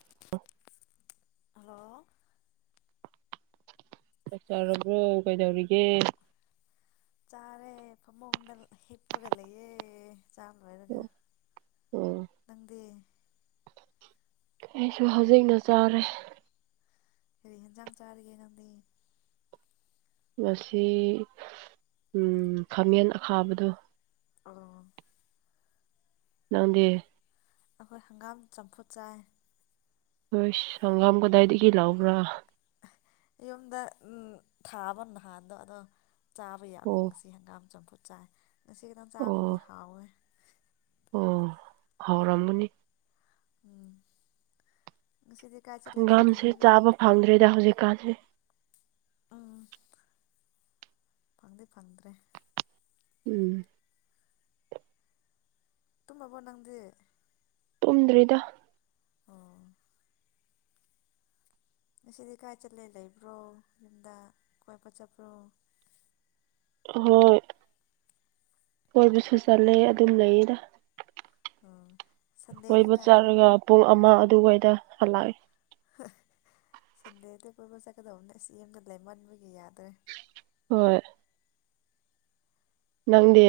[inaudible] hello ꯆꯥꯛ ꯆꯥꯔꯕ꯭ꯔꯣ ꯀꯩꯗꯧꯔꯤꯒꯦ ꯆꯥꯔꯦ ꯐꯃꯨꯡꯗ ꯍꯤꯞꯄꯒ ꯂꯩꯌꯦ ꯆꯥꯛ ꯂꯣꯏꯔꯒ ꯎꯝ ꯅꯪꯗꯤ ꯑꯩꯁꯨ ꯍꯧꯖꯤꯛꯅ ꯆꯥꯔꯦ ꯀꯔꯤ ꯍ‌ꯦꯟꯖꯥꯡ ꯆꯥꯔꯤꯒꯦ ꯅꯪꯗꯤ ꯉꯁꯤ ꯎꯝ ꯈꯥꯃꯦꯟ ꯑꯈꯥꯕꯗꯨ ꯑ ꯅꯪꯗꯤ ꯑꯈꯣꯏ ꯍꯪꯒꯥꯝ ꯆꯝꯐꯨꯠ ꯆꯥꯏ ꯎꯁ‌ꯏ ꯍꯪꯒꯥꯝ ꯀꯗꯥꯏꯗꯒꯤ ꯂꯧꯕ꯭ꯔꯥ ꯌꯨꯝꯗ ꯎꯝ ꯊꯥꯕ ꯅꯍꯥꯟꯗꯣ ꯑꯗꯣ ꯆꯥꯕ ꯌꯥꯕꯅꯤ ꯑꯣ ꯉꯁꯤ ꯁꯤ ꯍꯪꯒꯥꯝ ꯆꯝꯐꯨꯠ ꯆꯥꯏ ꯉꯁꯤ ꯈꯤꯇꯪ ꯑꯣ ꯆꯥꯕꯒꯤ ꯍꯥꯎꯋꯦ ꯑꯣ ꯍꯧꯎꯔꯝꯃꯅꯤ ꯎꯝ ꯉꯁꯤꯗꯤ ꯀꯥꯏ ꯆꯠꯂꯦ ꯅꯪꯗꯤ ꯍꯪꯒꯥꯝꯁꯦ ꯌꯨꯝꯗ ꯆꯥꯕ ꯐꯪꯗ꯭ꯔꯦꯗ ꯍꯧꯖꯤꯛꯀꯥꯟꯁꯦ ꯎꯝ ꯐꯪꯗ‌ꯤ ꯐꯪꯗ꯭ꯔꯦ ꯎꯝ ꯇꯨꯝꯃꯕꫭ ꯅꯪꯗꯤ ꯇꯨꯝꯗ꯭ꯔꯤꯗ ꯑꯣ ꯉꯁꯤꯗꯤ ꯀꯥꯏ ꯆꯠꯂꯦ ꯂꯩꯕ꯭ꯔꯣ ꯌꯨꯝꯗ ꯀꯣꯏꯕ ꯆꯠꯄ꯭ꯔꯣ ꯍꯣꯏ ꯀꯣꯏꯕꯁꯨ ꯆꯠꯂꯦ ꯑꯗꯨꯝ ꯂꯩꯌꯦꯗ ꯑ ꯀꫭꯏꯕ ꯆꯥꯠꯔꯒ ꯄꯨꯡ ꯑꯃ ꯑꯗꯨꯋꯥꯏꯗ ꯍꯜꯂꯛꯑꯦ ꯁꯟꯗꯦꯗ ꯀꫭꯏꯕ ꯆꯠꯀꯗꯧꯕꯅꯦ ꯑꯁ ꯌꯥꯝꯗ ꯂꯩꯃꯟꯕꯒꯤ ꯌꯥꯗ꯭ꯔꯦ ꯍꯣꯏ ꯅꯪꯗꯤ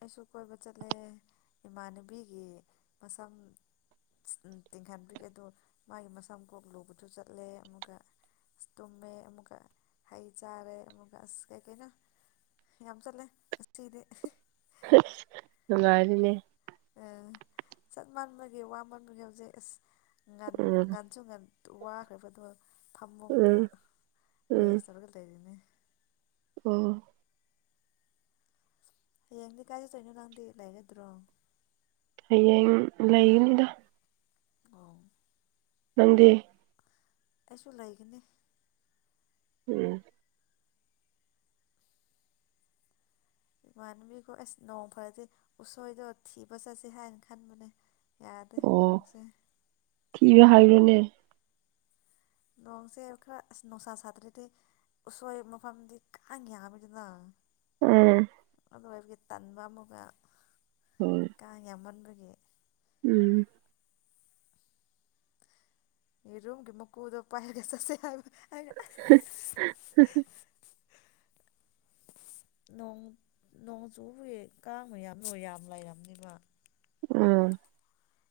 ꯑꯩꯁꯨ ꯀꯣꯏꯕ ꯆꯠꯂꯦ ꯏꯃꯥꯟꯅꯕꯤꯒꯤ ꯃꯁꯝ ꯏꯁ ꯎꯝ ꯇꯤꯡꯍꯟꯕꯤꯒꯤ ꯑꯗꯣ ꯃꯥꯒꯤ ꯃꯁꯝ ꯀꯣꯛ ꯂꯨꯕꯗꯨ ꯆꯠꯂꯦ ꯑꯃꯨꯛꯀ ꯑꯁ ꯇꯨꯝꯃꯦ ꯑꯃꯨꯛꯀ ꯍꯩ ꯆꯥꯔꯦ ꯑꯃꯨꯛꯀ ꯑꯁ ꯀꯩ ꯀꯩꯅꯣ ꯌꯥꯝ ꯆꯠꯂꯦ ꯉꯁꯤꯗꯤ ꯍꯩꯁ ꯅꯨꯡꯉꯥꯏꯔꯤꯅꯦ ꯑꯦ ꯆꯠꯃꯥꯟꯕꯒꯤ ꯋꯥꯃꯟꯕꯒꯤ ꯍꯧꯖꯤꯛ ꯑꯁ ꯉꯥꯟ ꯎꯝ ꯉꯥꯟꯁꯨ ꯉꯥꯟ ꯇꯨ ꯋꯥꯈ꯭ꯔꯕꯗꯣ ꯐꯝꯕꯨꯡꯗ ꯎꯝ ꯎꯝ ꯔꯦꯁ ꯇꯧꯔꯒ ꯂꯩꯔꯤꯅꯦ ꯑꯣ ꯍꯌꯦꯡꯗꯤ ꯀꯥꯏ ꯆꯠꯂꯤꯅꯣ ꯅꯪꯗꯤ ꯂꯩꯒꯗ꯭ꯔꯣ ꯍꯌꯦꯡ ꯂꯩꯒꯅꯤꯗ ꯑꯣ ꯅꯪꯗꯤ ꯑꯩꯁꯨ ꯂꯩꯒꯅꯤ [unintelligible] ꯏꯃꯥꯟꯅꯕꯤꯈꯣꯏ ꯑꯁ ꯅꯣꯡ ꯐꯔꯗꯤ ꯎꯁꯣꯏꯗꯣ ꯊꯤꯕ ꯆꯠꯁꯦ ꯍꯥꯏꯅ ꯈꯟꯕꯅꯦ ꯌꯥꯗꯦ ꯑꯣ ꯅꯣꯡꯁꯦ ꯊꯤꯕ ꯍꯥꯏꯔꯤꯅꯦ ꯅꯣꯡꯁꯦ ꯈꯔ ꯑꯁ ꯅꯨꯡꯁꯥ ꯁꯥꯇ꯭ꯔꯗꯤ ꯎꯁꯣꯏ ꯃꯐꯝꯗꯤ ꯀꯥꯡ ꯌꯥꯝꯕꯅꯤꯕ ꯎꯝ ꯑꯗꯨꯒ ꯑꯩꯕꯒꯤ ꯇꯟꯕ ꯑꯃꯒ ꯍꯣꯏ ꯀꯥꯡ ꯌꯥꯝꯃꯟꯕꯒꯤ ꯎꯝ ꯌꯦꯔꯨꯝꯒꯤ ꯃꯀꯨꯗꯣ ꯄꯥꯏꯒ ꯆꯠꯁꯦ ꯍꯥꯏꯕ ꯑꯩꯅ ꯑꯦ [inaudible] ꯅꯣꯡ ꯅꯣꯡ ꯆꯨꯕꯒꯤ ꯀꯥꯡ ꯌꯥꯝ ꯂꯣꯏ ꯌꯥꯝ ꯂꯩꯔꯝꯅꯤꯕ ꯎꯝ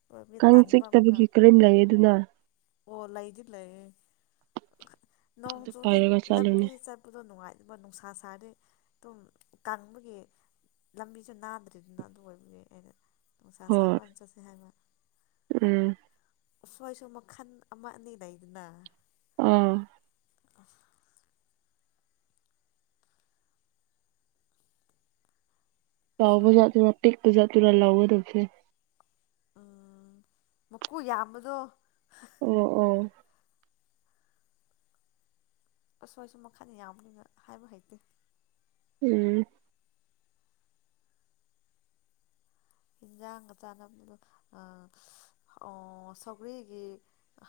ꯑꯣꯏꯕꯒꯤ ꯀꯥꯡ ꯇꯟꯕ ꯑꯃꯨꯛꯀ ꯆꯤꯛꯇꯕꯒꯤ ꯀꯔꯤꯝ ꯂꯩ ꯑꯗꯨꯅ ꯑꯣ ꯂꯩꯗꯤ ꯂꯩꯌꯦ ꯅꯣꯡ ꯑꯗꯨ ꯆꯨꯗꯤ ꯄꯥꯏꯔꯒ ꯆꯠꯂꯨꯅꯦ ꯂꯝꯕꯤ ꯆꯠ ꯄꯗꯣ ꯅꯨꯡꯉꯥꯏꯇꯕ ꯅꯨꯡꯁꯥ ꯁꯥꯗꯤ ꯑꯗꯨꯝ ꯀꯪꯕꯒꯤ ꯂꯝꯕꯤꯁꯨ ꯅꯥꯗ꯭ꯔꯤꯗꯅ ꯑꯗꯨ ꯑꯣꯏꯕꯒꯤ ꯑꯩꯅ ꯅꯨꯡꯁꯥ ꯍꯣꯏ ꯁꯥꯕꯀꯥꯟ ꯆꯠꯁꯦ ꯍꯥꯏꯕ ꯎꯝ ꯎꯁꯣꯏꯁꯨ ꯃꯈꯜ ꯑꯃ ꯑꯅꯤ ꯂꯩꯗꯅ ꯑꯥ ꯑꯥ ꯆꯥꯎꯕꯩ ꯎꯁꯣꯏ ꯖꯥꯠꯇꯔꯥ ꯄꯤꯛꯄꯩ ꯖꯥꯠꯇꯔꯥ ꯂꯧꯔ ꯗꯧꯁꯦ ꯑ ꯃꯀꯨ ꯌꯥꯝꯕꯗꯣ ꯑꯣ ꯑꯣ ꯎꯁꯣꯏꯁꯨ ꯃꯈꯜ ꯌꯥꯝꯕꯅꯤꯅ ꯍꯥꯏꯕ ꯍꯩꯇꯦ ꯎꯝ ꯍꯤꯟꯖꯥꯡꯒ ꯆꯥꯅꯕꯗꯣ ꯑ ꯍꯥꯎ ꯁꯧꯒ꯭ꯔꯤꯒꯤ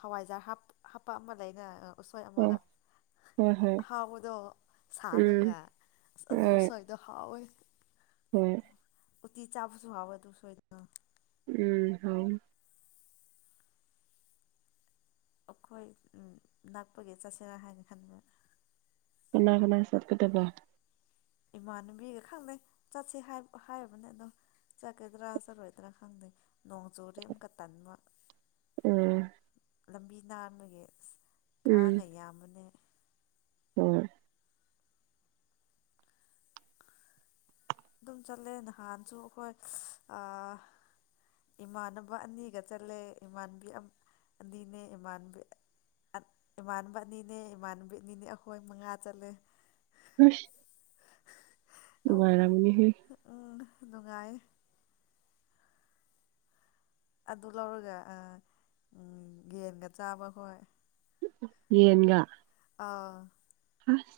ꯍꯋꯥꯏꯖꯥꯔ ꯍꯥꯞ ꯍꯥꯞꯄ ꯑꯃ ꯂꯩꯅ ꯎꯁꯣꯏ ꯑꯃ ꯑꯣ ꯍꯣꯏ ꯍꯣꯏ ꯑꯍꯥꯎꯕꯗꯣ ꯎꯝ ꯁꯥꯡꯉꯒ ꯑꯁ ꯑꯗꯨ ꯍꯣꯏ ꯎꯁꯣꯏ ꯗꯣ ꯍꯥꯎꯏ ꯍꯣꯏ ꯆꯥꯁꯨ ꯍꯥꯏꯋꯥ ꯑꯗꯨꯨ ꯎꯁꯣꯏꯗꯣ ꯎꯝ ꯍꯥꯎꯏ ꯑꯩꯈꯣꯏ ꯅꯛꯄꯒꯤ ꯆꯠꯁꯦꯔꯥ ꯍꯥꯏꯅ ꯈꯟꯕ ꯀꯅꯥ ꯀꯅꯥ ꯁꯠꯀꯗꯕ ꯏꯃꯥꯟꯅꯕꯤꯒ ꯈꯪꯅꯩ ꯆꯠꯁꯤ ꯍꯥꯏ ꯍꯥꯏꯔꯕꯅꯦ ꯑꯗꯣ ꯆꯠꯀꯗ꯭ꯔꯥ ꯆꯠꯂꯣꯏꯗ꯭ꯔꯥ ꯈꯪꯗꯦ ꯅꯣꯡ ꯆꯨꯔꯗꯤ ꯑꯃꯨꯛꯀ ꯇꯟꯕ ꯎꯝ ꯂꯝꯕꯤ ꯅꯥꯟꯕꯒꯤ ꯀꯥꯡꯒ ꯌꯥꯝꯕꯅꯦ ꯎꯝ ꯑꯗꯨꯝ ꯆꯠꯂꯦ ꯅꯍꯥꯟꯁꯨ ꯑꯈꯣꯏ ꯏꯃꯥꯟꯅꯕ ꯑꯅꯤꯒ ꯆꯠꯂꯦ ꯏꯃꯥꯟꯕꯤ ꯑꯝ ꯑꯅꯤꯅꯦ ꯏꯃꯥꯟꯅꯕꯤ ꯍꯠ ꯏꯃꯥꯟꯅꯕ ꯑꯅꯤꯅꯦ ꯏꯃꯥꯟꯕꯤ ꯑꯅꯤꯅꯦ ꯑꯩꯈꯣꯏ ꯃꯉꯥ ꯆꯠꯂꯦ ꯎꯏꯁ ꯅꯨꯡꯉꯥꯏꯔꯝꯅꯤꯍꯦ ꯑꯥ ꯍꯥ ꯅꯨꯡꯉꯥꯏꯌꯦ ꯑꯗꯨ ꯂꯧꯔꯒ ꯑ ꯎꯪ ꯌꯦꯟꯒ ꯆꯥꯕꯈꯣꯏ ꯌꯦꯟꯒ ꯑꯥ ꯑꯁ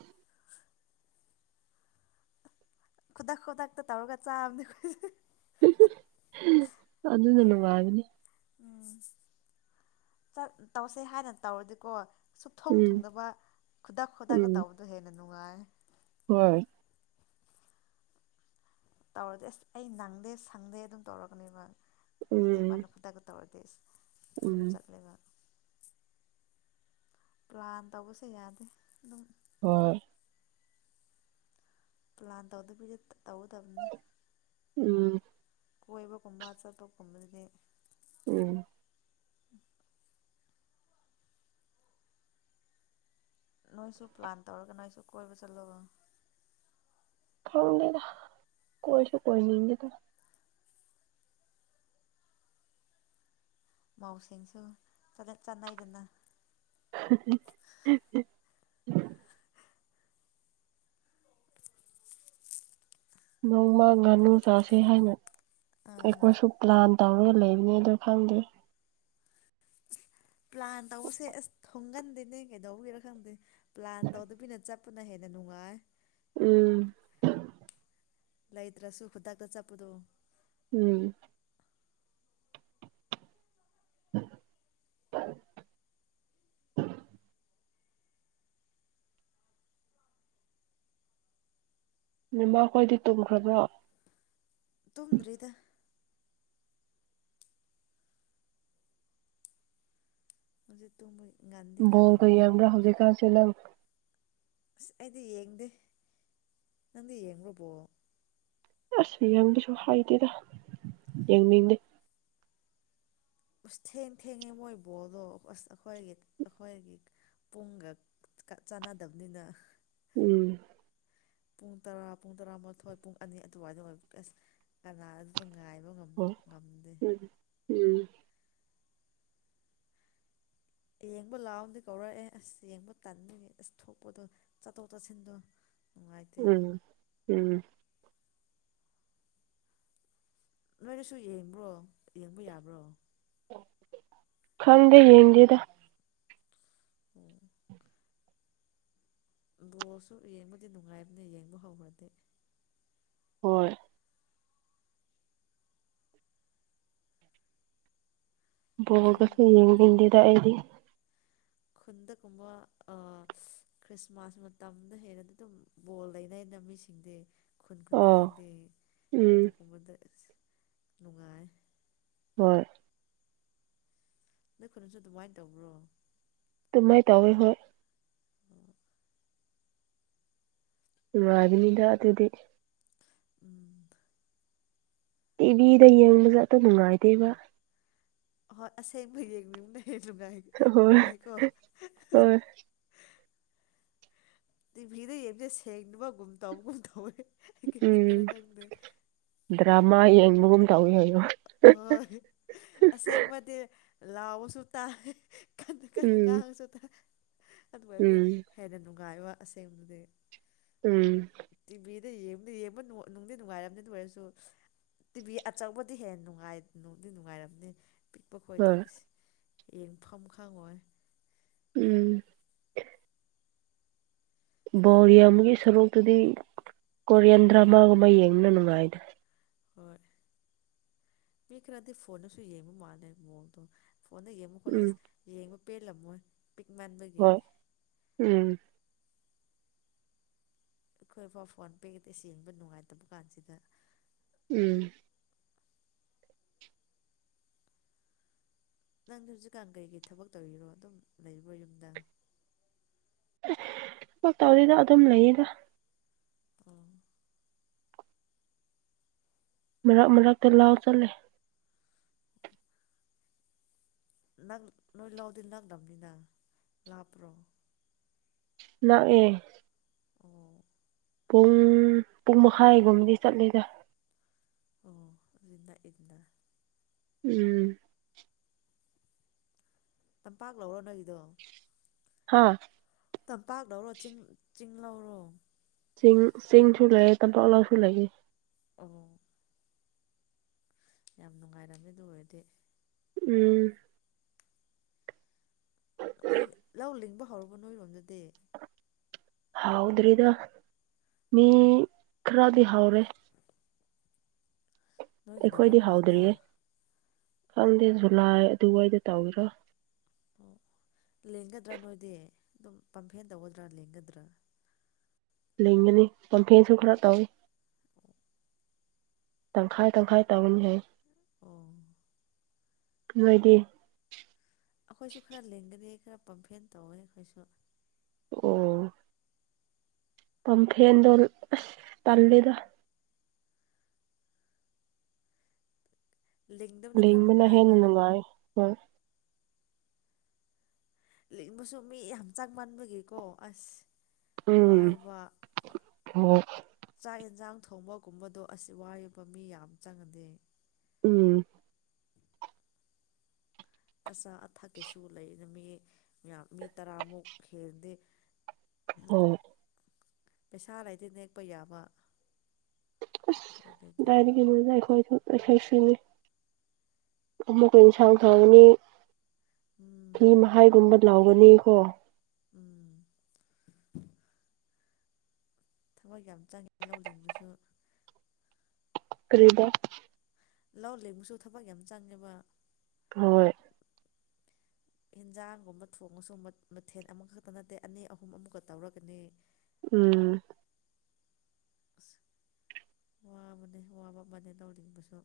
ꯈꯨꯗꯛ ꯈꯨꯗꯛꯇ ꯇꯧꯔꯒ ꯆꯥꯕꯅꯤ ꯑꯩꯈꯣꯏ ꯑꯗꯨꯅ ꯅꯨꯡꯉꯥꯏꯕꯅꯤ ꯎꯝ ꯆꯠ ꯇꯧꯁꯦ ꯍꯥꯏꯅ ꯇꯧꯔꯗꯤꯀꯣ ꯁꯨꯡ ꯊꯣꯡ ꯎꯝ ꯊꯣꯡꯗꯕ ꯈꯨꯗꯥꯛ ꯈꯨꯗꯥꯛꯇ ꯎꯝ ꯇꯧꯕꯗꯣ ꯍꯦꯟꯅ ꯅꯨꯡꯉꯥꯏ ꯍꯣꯏ ꯇꯧꯔꯗꯤ ꯑꯁ ꯑꯩ ꯅꯪꯗꯦ ꯁꯪꯗꯦ ꯑꯗꯨꯝ ꯇꯧꯔꯛꯒꯅꯦꯕ ꯃꯤꯗ ꯎꯝ [unintelligible] ꯈꯨꯗꯛꯇ ꯇꯧꯔꯗꯤ ꯑꯁ ꯑꯗꯨꯝ ꯎꯝ ꯆꯠꯂꯦꯕ ꯄ꯭ꯂꯥꯟ ꯇꯧꯕꯁꯦ ꯌꯥꯗꯦ ꯑꯗꯨꯝ [unintelligible] ꯄ꯭ꯂꯥꯟ ꯇꯧꯗꯕꯤꯗ ꯇꯧꯒꯗꯕꯅꯦ ꯎꯝ ꯀꯣꯏꯕꯒꯨꯝꯕ ꯆꯠꯄꯒꯨꯝꯕꯗꯗꯤ ꯎꯝ ꯅꯣꯏꯁꯨ ꯄ꯭ꯂꯥꯟ ꯇꯧꯔꯒ ꯅꯣꯏꯁꯨ ꯀꯣꯏꯕ ꯆꯠꯂꯣꯕ ꯈꯪꯗꯦꯗ ꯀꯣꯏꯁꯨ ꯀꯣꯏꯅꯤꯡꯗꯦꯗ ꯃꯧꯁꯤꯡꯁꯨ [unintelligible] ꯆꯥꯟꯅꯩꯗꯅ [unintelligible] [inaudible] ꯅꯣꯡꯃ ꯉꯥꯅꯨ ꯆꯥꯁꯦ ꯍꯥꯏꯅ ꯑꯥ ꯑꯩꯈꯣꯏꯁꯨ ꯄ꯭ꯂꯥꯟ ꯇꯧꯔꯒ ꯂꯩꯕꯅꯦ ꯑꯗꯨ ꯈꯪꯗꯦ ꯄ꯭ꯂꯥꯟ ꯇꯧꯕꯁꯦ ꯑꯁ ꯊꯨꯡꯒꯟꯗꯦꯅꯦ ꯀꯩꯗꯧꯕꯤꯔꯣ ꯈꯪꯗꯦ ꯄ꯭ꯂꯥꯟ ꯇꯧꯗꯕꯤꯅ ꯆꯠ ꯄꯅ ꯍꯦꯟꯅ ꯅꯨꯡꯉꯥꯏ ꯎꯝ ꯂꯩꯇ꯭ꯔꯁꯨ ꯈꯨꯗꯛꯇ ꯆꯠꯄꯗꯣ ꯎꯝ [unintelligible] ꯅꯃꯈꯣꯏꯗꯤ ꯇꯨꯝꯈ꯭ꯔꯕ꯭ꯔꯣ ꯇꯨꯝꯗ꯭꯭ꯔꯤꯗ ꯍꯧꯖꯤꯛ ꯇꯨꯝꯕꯒꯤ ꯕꯣꯜ ꯀ ꯌꯦꯡꯕ꯭ꯔ ꯍꯧꯖꯤꯛꯀꯥꯟꯁꯤ ꯅꯪ ꯑꯁ ꯑꯩꯗꯤ ꯌꯦꯡꯗꯦ ꯅꯪꯗꯤ ꯌꯦꯡꯕ꯭ꯔꯣ ꯕꯣꯜ ꯑꯁ ꯌꯦꯡꯒꯦꯁꯨ ꯍꯥꯏꯗꯦꯗ ꯌꯦꯡꯅꯤꯡꯗꯦ ꯎꯁ ꯊꯦꯡ ꯊꯦꯡꯉꯦ ꯃꯣꯏ ꯕꯣꯜꯗꯣ ꯑꯁ ꯑꯩꯈꯣꯏꯒꯤ ꯑꯩꯈꯣꯏꯒꯤ ꯄꯨꯡꯒ ꯆꯥꯟꯅꯗꯕꯅꯤꯅ ꯎꯝ ꯄꯨꯡ ꯇꯔꯥ ꯄꯨꯡ ꯇꯔꯥꯃꯊꯣꯏ ꯄꯨꯡ ꯑꯅꯤ ꯑꯗꯨꯋꯥꯏꯗ ꯑꯣꯏꯕ ꯑꯁ ꯀꯅꯥ ꯑꯗꯨ ꯉꯥꯏꯕ ꯉꯝ ꯍꯣꯏ ꯉꯝꯗꯦ ꯎꯝ ꯎꯝ ꯌꯦꯡꯕ ꯂꯥꯎꯅꯗꯤ ꯀꯧꯔꯛꯑꯦ ꯑꯁ ꯌꯦꯡꯕ ꯇꯟꯕꯒꯤ ꯑꯁ ꯊꯣꯛꯄꯗꯣ ꯆꯠꯊꯣꯛ ꯆꯠꯁꯤꯟꯗꯣ ꯅꯨꯡꯉꯥꯏꯇꯦ ꯎꯝ ꯎꯝ ꯅꯣꯏꯅꯁꯨ ꯌꯦꯡꯕ꯭ꯔꯣ ꯌꯦꯡꯕ ꯌꯥꯕ꯭ꯔꯣ ꯈꯪꯗꯦ ꯌꯦꯡꯗꯦꯗ ꯎꯝ ꯕꯣꯜꯁꯨ ꯌꯦꯡꯕꯗꯤ ꯅꯨꯡꯉꯥꯏꯕꯅꯦ ꯌꯦꯡꯕ ꯍꯧꯈ꯭ꯔꯗꯤ ꯍꯣꯏ ꯈꯨꯟ ꯕꯣꯜꯒꯁꯨ ꯌꯦꯡꯅꯤꯡꯗꯦꯗ ꯑꯩꯗꯤ ꯈꯨꯟꯗ ꯀꯨꯝꯕ ꯑ ꯈ꯭ꯔꯤꯁꯃꯥꯁ ꯃꯇꯝꯗ ꯍꯦꯟꯅꯗꯤ ꯇꯨꯝ ꯕꯣꯜ ꯂꯩꯅꯩꯩꯅ ꯃꯤꯁꯤꯡꯗꯤ ꯈꯨꯟ ꯈꯨꯟ ꯑꯣ ꯈꯨꯗꯤꯡꯗꯤ ꯎꯝ ꯑꯗꯨꯒꯨꯝꯕꯗ ꯅꯨꯡꯉꯥꯏ ꯍꯣꯏ ꯅꯣꯏ ꯈꯨꯟꯁꯨ ꯑꯗꯨꯃꯥꯏ ꯇꯧꯕ꯭ꯔꯣ ꯑꯗꯨꯃꯥꯏ ꯇꯧꯋꯦ ꯍꯣꯏ ꯅꯨꯡꯉꯥꯏꯕꯤꯅꯤꯗ ꯑꯗꯨꯗꯤ ꯎꯝ [inaudible] ꯇꯤꯚꯤꯗ ꯌꯦꯡꯕꯗꯣ ꯑꯗꯣ ꯅꯨꯡꯉꯥꯏꯇꯦꯕ ꯍꯣꯏ ꯑꯁꯦꯡꯕ ꯌꯦꯡꯅꯤꯡꯕꯩ ꯅꯨꯡꯉꯥꯏ ꯍꯣꯏ ꯅꯨꯡꯉꯥꯏꯀꯣ ꯍꯣꯏ ꯇꯤꯚꯤꯗ ꯌꯦꯡꯕꯁꯦ ꯁꯦꯡꯗꯕꯒꯨꯝ ꯇꯧꯒꯨꯝ ꯇꯧꯋꯦ ꯑꯩꯒꯤ ꯃꯤꯠꯇꯔ ꯎꯝ ꯈꯪꯗꯦ ꯗ꯭ꯔꯃꯥ ꯌꯦꯡꯕꯒꯨꯝ ꯇꯧꯋꯤ ꯍꯥꯢꯌꯣ ꯍꯣꯏ ꯑꯁꯦꯡꯕꯗꯤ ꯂꯥꯎꯕꯁꯨ ꯇꯥꯏ ꯀꯟꯅ ꯀꯟꯅ ꯎꯝ ꯉꯥꯡꯉꯁꯨ ꯇꯥ ꯑꯗꯨꯑꯣꯏꯕꯒꯤ ꯎꯝ ꯍꯦꯟꯅ ꯅꯨꯡꯉꯥꯏꯕ ꯑꯁꯦꯡꯕꯗꯤ ꯎꯝ ꯇꯤꯚꯤꯗ ꯌꯦꯡꯕꯗꯤ ꯌꯦꯡꯕ ꯅꯨ ꯅꯨꯡꯗꯤ ꯅꯨꯡꯉꯥꯏꯔꯝꯅꯤ ꯑꯗꯨ ꯑꯣꯏꯔꯁꯨ ꯇꯤꯚꯤ ꯑꯆꯧꯕꯗꯤ ꯍꯦꯟ ꯅꯨꯡꯉꯥꯏ ꯅꯨꯡꯗꯤ ꯅꯨꯡꯉꯥꯏꯔꯝꯅꯤ ꯄꯤꯛꯄ ꯈꯣꯏꯗꯤ ꯍꯣꯏ ꯏꯁ ꯌꯦꯡꯐꯝ ꯈꯪꯉꯣꯏ ꯎꯝ ꯕꯣꯜ ꯌꯦꯡꯕꯒꯤ ꯁꯔꯨꯛꯇꯨꯗꯤ ꯀꯣꯔꯤꯌꯟ ꯗ꯭ꯔꯃꯥꯒꯨꯝꯕ ꯌꯦꯡꯕꯅ ꯅꯨꯡꯉꯥꯏꯗ ꯍꯣꯏ ꯄꯤ ꯈꯔꯗꯤ ꯐꯣꯟꯗꯁꯨ ꯌꯦꯡꯕ ꯃꯥꯜꯂꯦ ꯃꯣꯣꯗꯣ ꯐꯣꯟꯗ ꯌꯦꯡꯕ ꯃꯈꯣꯏꯗꯤ ꯎꯝ ꯑꯁ ꯌꯦꯡꯕ ꯄꯦꯜꯂꯝꯃꯣꯏ ꯄꯤꯛ ꯃꯟꯕꯒꯤ ꯍꯣꯏ ꯎꯝ ꯑꯈꯣꯏꯐꯥꯎ ꯐꯣꯟ ꯄꯤꯛꯑꯗꯤ ꯌꯦꯡꯕ ꯅꯨꯡꯉꯥꯏꯇ꯭ꯔ ꯀꯥꯟꯁꯤꯗ ꯎꯝ ꯅꯪꯗꯤ ꯍꯨꯖꯤꯛꯀꯥꯟ ꯀꯩꯀꯩ ꯊꯕꯛ ꯇꯧꯔꯤꯔꯣ ꯑꯗꯨꯝ ꯂꯩꯕ꯭ꯔꯣ ꯌꯨꯝꯗ ꯊꯕꯒ ꯇꯧꯗꯦꯗ ꯑꯗꯨꯝ ꯂꯩꯌꯦꯗ ꯑꯣ ꯃꯔꯛ ꯃꯔꯛꯇ ꯂꯥꯎ ꯆꯠꯂꯦ ꯅꯪ ꯅꯣꯏ ꯂꯧꯗꯤ ꯅꯝꯂꯝꯅꯤꯅ ꯂꯥꯞꯄ꯭ꯔꯣ ꯅꯥꯛꯑꯦ ꯑꯣ ꯄꯨꯡ ꯄꯨꯡ ꯃꯈꯥꯏꯒꯨꯝꯗꯤ ꯆꯠꯂꯤꯗ ꯑꯣ ꯑꯗꯨꯗꯤ ꯅꯛꯏꯗꯅ ꯎꯝ ꯇꯝꯄꯥꯛ ꯂꯧꯔꯣ ꯅꯣꯏꯒꯤꯗꯣ ꯍꯥ ꯇꯝꯄꯥꯛ ꯂꯧꯔꯣ ꯆꯤꯡ ꯆꯤꯡ ꯂꯧꯔꯣ ꯆꯤꯡ ꯆꯤꯡꯁꯨ ꯂꯩꯌꯦ ꯇꯝꯄꯥꯛꯂꯥꯎꯁꯨ ꯂꯩꯌꯦ ꯑꯣ ꯌꯥꯝ ꯅꯨꯡꯉꯥꯏꯔꯝꯅꯤ ꯑꯗꯨ ꯑꯣꯏꯔꯗꯤ ꯎꯝ ꯑꯩ ꯂꯧ ꯂꯤꯡꯕ ꯍꯧꯔꯕꯣ ꯅꯣꯏꯔꯣꯝꯗꯗꯤ ꯍꯥꯎꯗ꯭ꯔꯤꯗ ꯃꯤ ꯈꯔꯗꯤ ꯍꯧꯔꯦ ꯅꯣꯏꯒꯤꯅ ꯑꯩꯈꯣꯏꯗꯤ ꯀꯔꯝ ꯀꯥꯟꯗ ꯍꯥꯎꯗ꯭ꯔꯤꯌꯦ ꯈꯪꯗꯦ ꯖꯨꯂꯥꯏ ꯑꯗꯨꯋꯥꯏꯗ ꯇꯧꯒꯦꯔꯣ ꯑꯣ ꯂꯤꯡꯒꯗ꯭ꯔꯥ ꯅꯣꯏꯗꯤ ꯑꯗꯨꯝ ꯄꯝꯐꯦꯟ ꯇꯧꯒꯗ꯭ꯔꯥ ꯂꯤꯡꯒꯗ꯭ꯔꯥ ꯂꯤꯡꯒꯅꯤ ꯀꯝꯐꯦꯟꯁꯨ ꯈꯔ ꯇꯧꯋꯤ [unintelligible] ꯇꯪꯈꯥꯏ ꯇꯪꯈꯥꯏ ꯇꯧꯅꯤ ꯍꯥꯏ ꯑꯣ ꯅꯣꯏꯗꯤ ꯑꯩꯈꯣꯏꯁꯨ ꯈꯔ ꯂꯦꯡꯒꯅꯤ ꯈꯔ ꯄꯝꯐꯦꯟ ꯇꯧꯋꯦ ꯑꯩꯈꯣꯏꯁꯨ ꯑꯣ ꯄꯝꯐꯦꯟꯗꯣ ꯑꯁ ꯇꯜꯂꯤꯗ ꯂꯤꯡꯗꯕꯅ ꯈꯔ ꯂꯤꯡꯕꯅ ꯍꯦꯟꯅ ꯅꯨꯡꯉꯥꯏꯕ ꯅꯨꯡꯉꯥꯏ ꯍꯣꯏ ꯂꯤꯡꯕꯁꯨ ꯃꯤ ꯌꯥꯝ ꯆꯡ ꯃꯟꯕꯒꯤꯀꯣ ꯑꯁ ꯎꯝ ꯋꯥꯏꯕ ꯍꯣꯏ ꯆꯥꯛ ꯌꯦꯟꯁꯥꯡ ꯊꯣꯡꯕꯒꯨꯝꯕꯗꯣ ꯑꯁ ꯋꯥꯌꯦꯕ ꯃꯤ ꯌꯥꯝ ꯆꯪꯉꯗꯤ ꯎꯝ ꯑꯆꯥ ꯑꯊꯛ ꯀꯤꯁꯨ ꯂꯩꯅ ꯃꯤ ꯃꯌꯥꯝ ꯃꯤ ꯇꯔꯥꯃꯨꯛ ꯍꯦꯟꯗꯤ ꯍꯣꯏ ꯄꯩꯁꯥ ꯂꯩꯗꯤ ꯅꯦꯛꯄ ꯌꯥꯕ ꯑꯁ ꯎꯄꯥꯏ ꯂꯩꯇꯦ ꯀꯗꯥꯏꯗꯒꯤꯅꯣꯗ ꯑꯩꯈꯣꯏꯁꯨ [unintelligible] ꯑꯃꯨꯛꯀ ꯏꯟꯁꯥꯡ ꯊꯣꯡꯒꯅꯤ ꯎꯝ ꯐꯤ ꯃꯍꯥꯏꯒꯨꯝꯕ ꯂꯥꯎꯒꯅꯤ ꯀꯣ ꯎꯝ ꯊꯕꯛ ꯌꯥꯝ ꯆꯪꯉꯤ ꯂꯧ ꯂꯤꯡꯕꯁꯨ ꯀꯔꯤꯕꯣ ꯂꯥꯎ ꯂꯤꯡꯕꯁꯨ ꯊꯕꯛ ꯌꯥꯝ ꯆꯪꯉꯦꯕ ꯍꯣꯏ ꯑꯦꯟꯖꯥꯡꯒꯨꯝꯕ ꯊꯣꯡꯉꯁꯨ ꯃꯊꯦꯜ ꯑꯃꯈꯛꯇ ꯅꯠꯇꯦ ꯑꯅꯤ ꯑꯍꯨꯝ ꯑꯃꯨꯛꯀ ꯇꯧꯔꯒꯅꯤ ꯎꯝ ꯑꯁ ꯋꯥꯕꯅꯦ ꯋꯥꯕ ꯑꯃꯅꯦ ꯂꯧ ꯂꯤꯡꯕꯁꯨ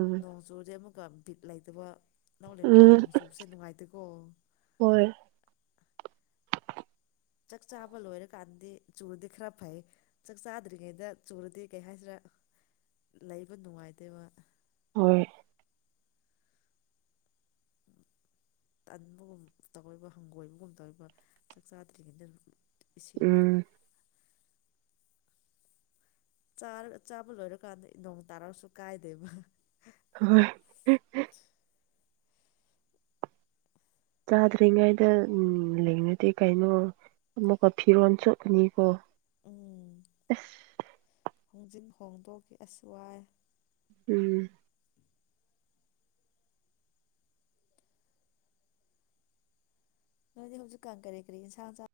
ꯎꯝ ꯅꯣꯡ ꯆꯨꯔꯗꯤ ꯑꯃꯨꯛꯀ ꯕꯤꯠ ꯂꯩꯇꯕ ꯂꯧ ꯂꯤꯡꯕꯀꯥꯟꯗ ꯎꯝ ꯅꯣꯡꯆꯨꯕꯁꯦ ꯅꯨꯡꯉꯥꯏꯇꯦꯀꯣ ꯍꯣꯏ ꯆꯥꯛ ꯆꯥꯕ ꯂꯣꯏꯔꯀꯥꯟꯗꯤ ꯆꯨꯔꯗꯤ ꯈꯔ ꯐꯩ ꯆꯥꯛ ꯆꯥꯗ꯭ꯔꯤꯉꯩꯗ ꯆꯨꯔꯗꯤ ꯀꯩ ꯍꯥꯏꯁꯤꯔꯥ ꯂꯩꯕ ꯅꯨꯡꯉꯥꯏꯇꯦꯕ ꯍꯣꯏ ꯇꯟꯕꯒꯨꯝ ꯇꯧꯑꯦꯕ ꯍꯪꯒꯣꯏꯕꯒꯨꯝ ꯇꯧꯕ ꯆꯥꯛ ꯆꯥꯗ꯭ꯔꯤꯉꯩꯗ ꯏꯁꯤꯡꯗ ꯎꯝ ꯆꯥꯔꯒꯥ ꯆꯥꯕ ꯂꯣꯏꯔꯀꯥꯟꯗ ꯅꯣꯡ ꯇꯥꯔꯒꯁꯨ ꯀꯥꯏꯗꯦꯕ ꯍꯣꯏ ꯆꯥꯗ꯭ꯔꯤꯉꯩꯗ ꯂꯤꯡꯉꯗꯤ ꯀꯩꯅꯣ ꯑꯃꯨꯛꯀ ꯐꯤꯔꯣꯟ ꯆꯣꯠꯀꯅꯤꯀꯣ ꯎꯝ ꯑꯁ ꯍꯣꯡꯖꯤꯟ ꯍꯣꯡꯗꯣꯛꯀꯤ ꯑꯁ ꯋꯥꯏ ꯎꯝ ꯅꯣꯏꯗꯤ ꯍꯧꯖꯤꯛꯀꯥꯟ ꯀꯔꯤ ꯀꯔꯤ ꯏꯟꯁꯥꯡ ꯆꯥ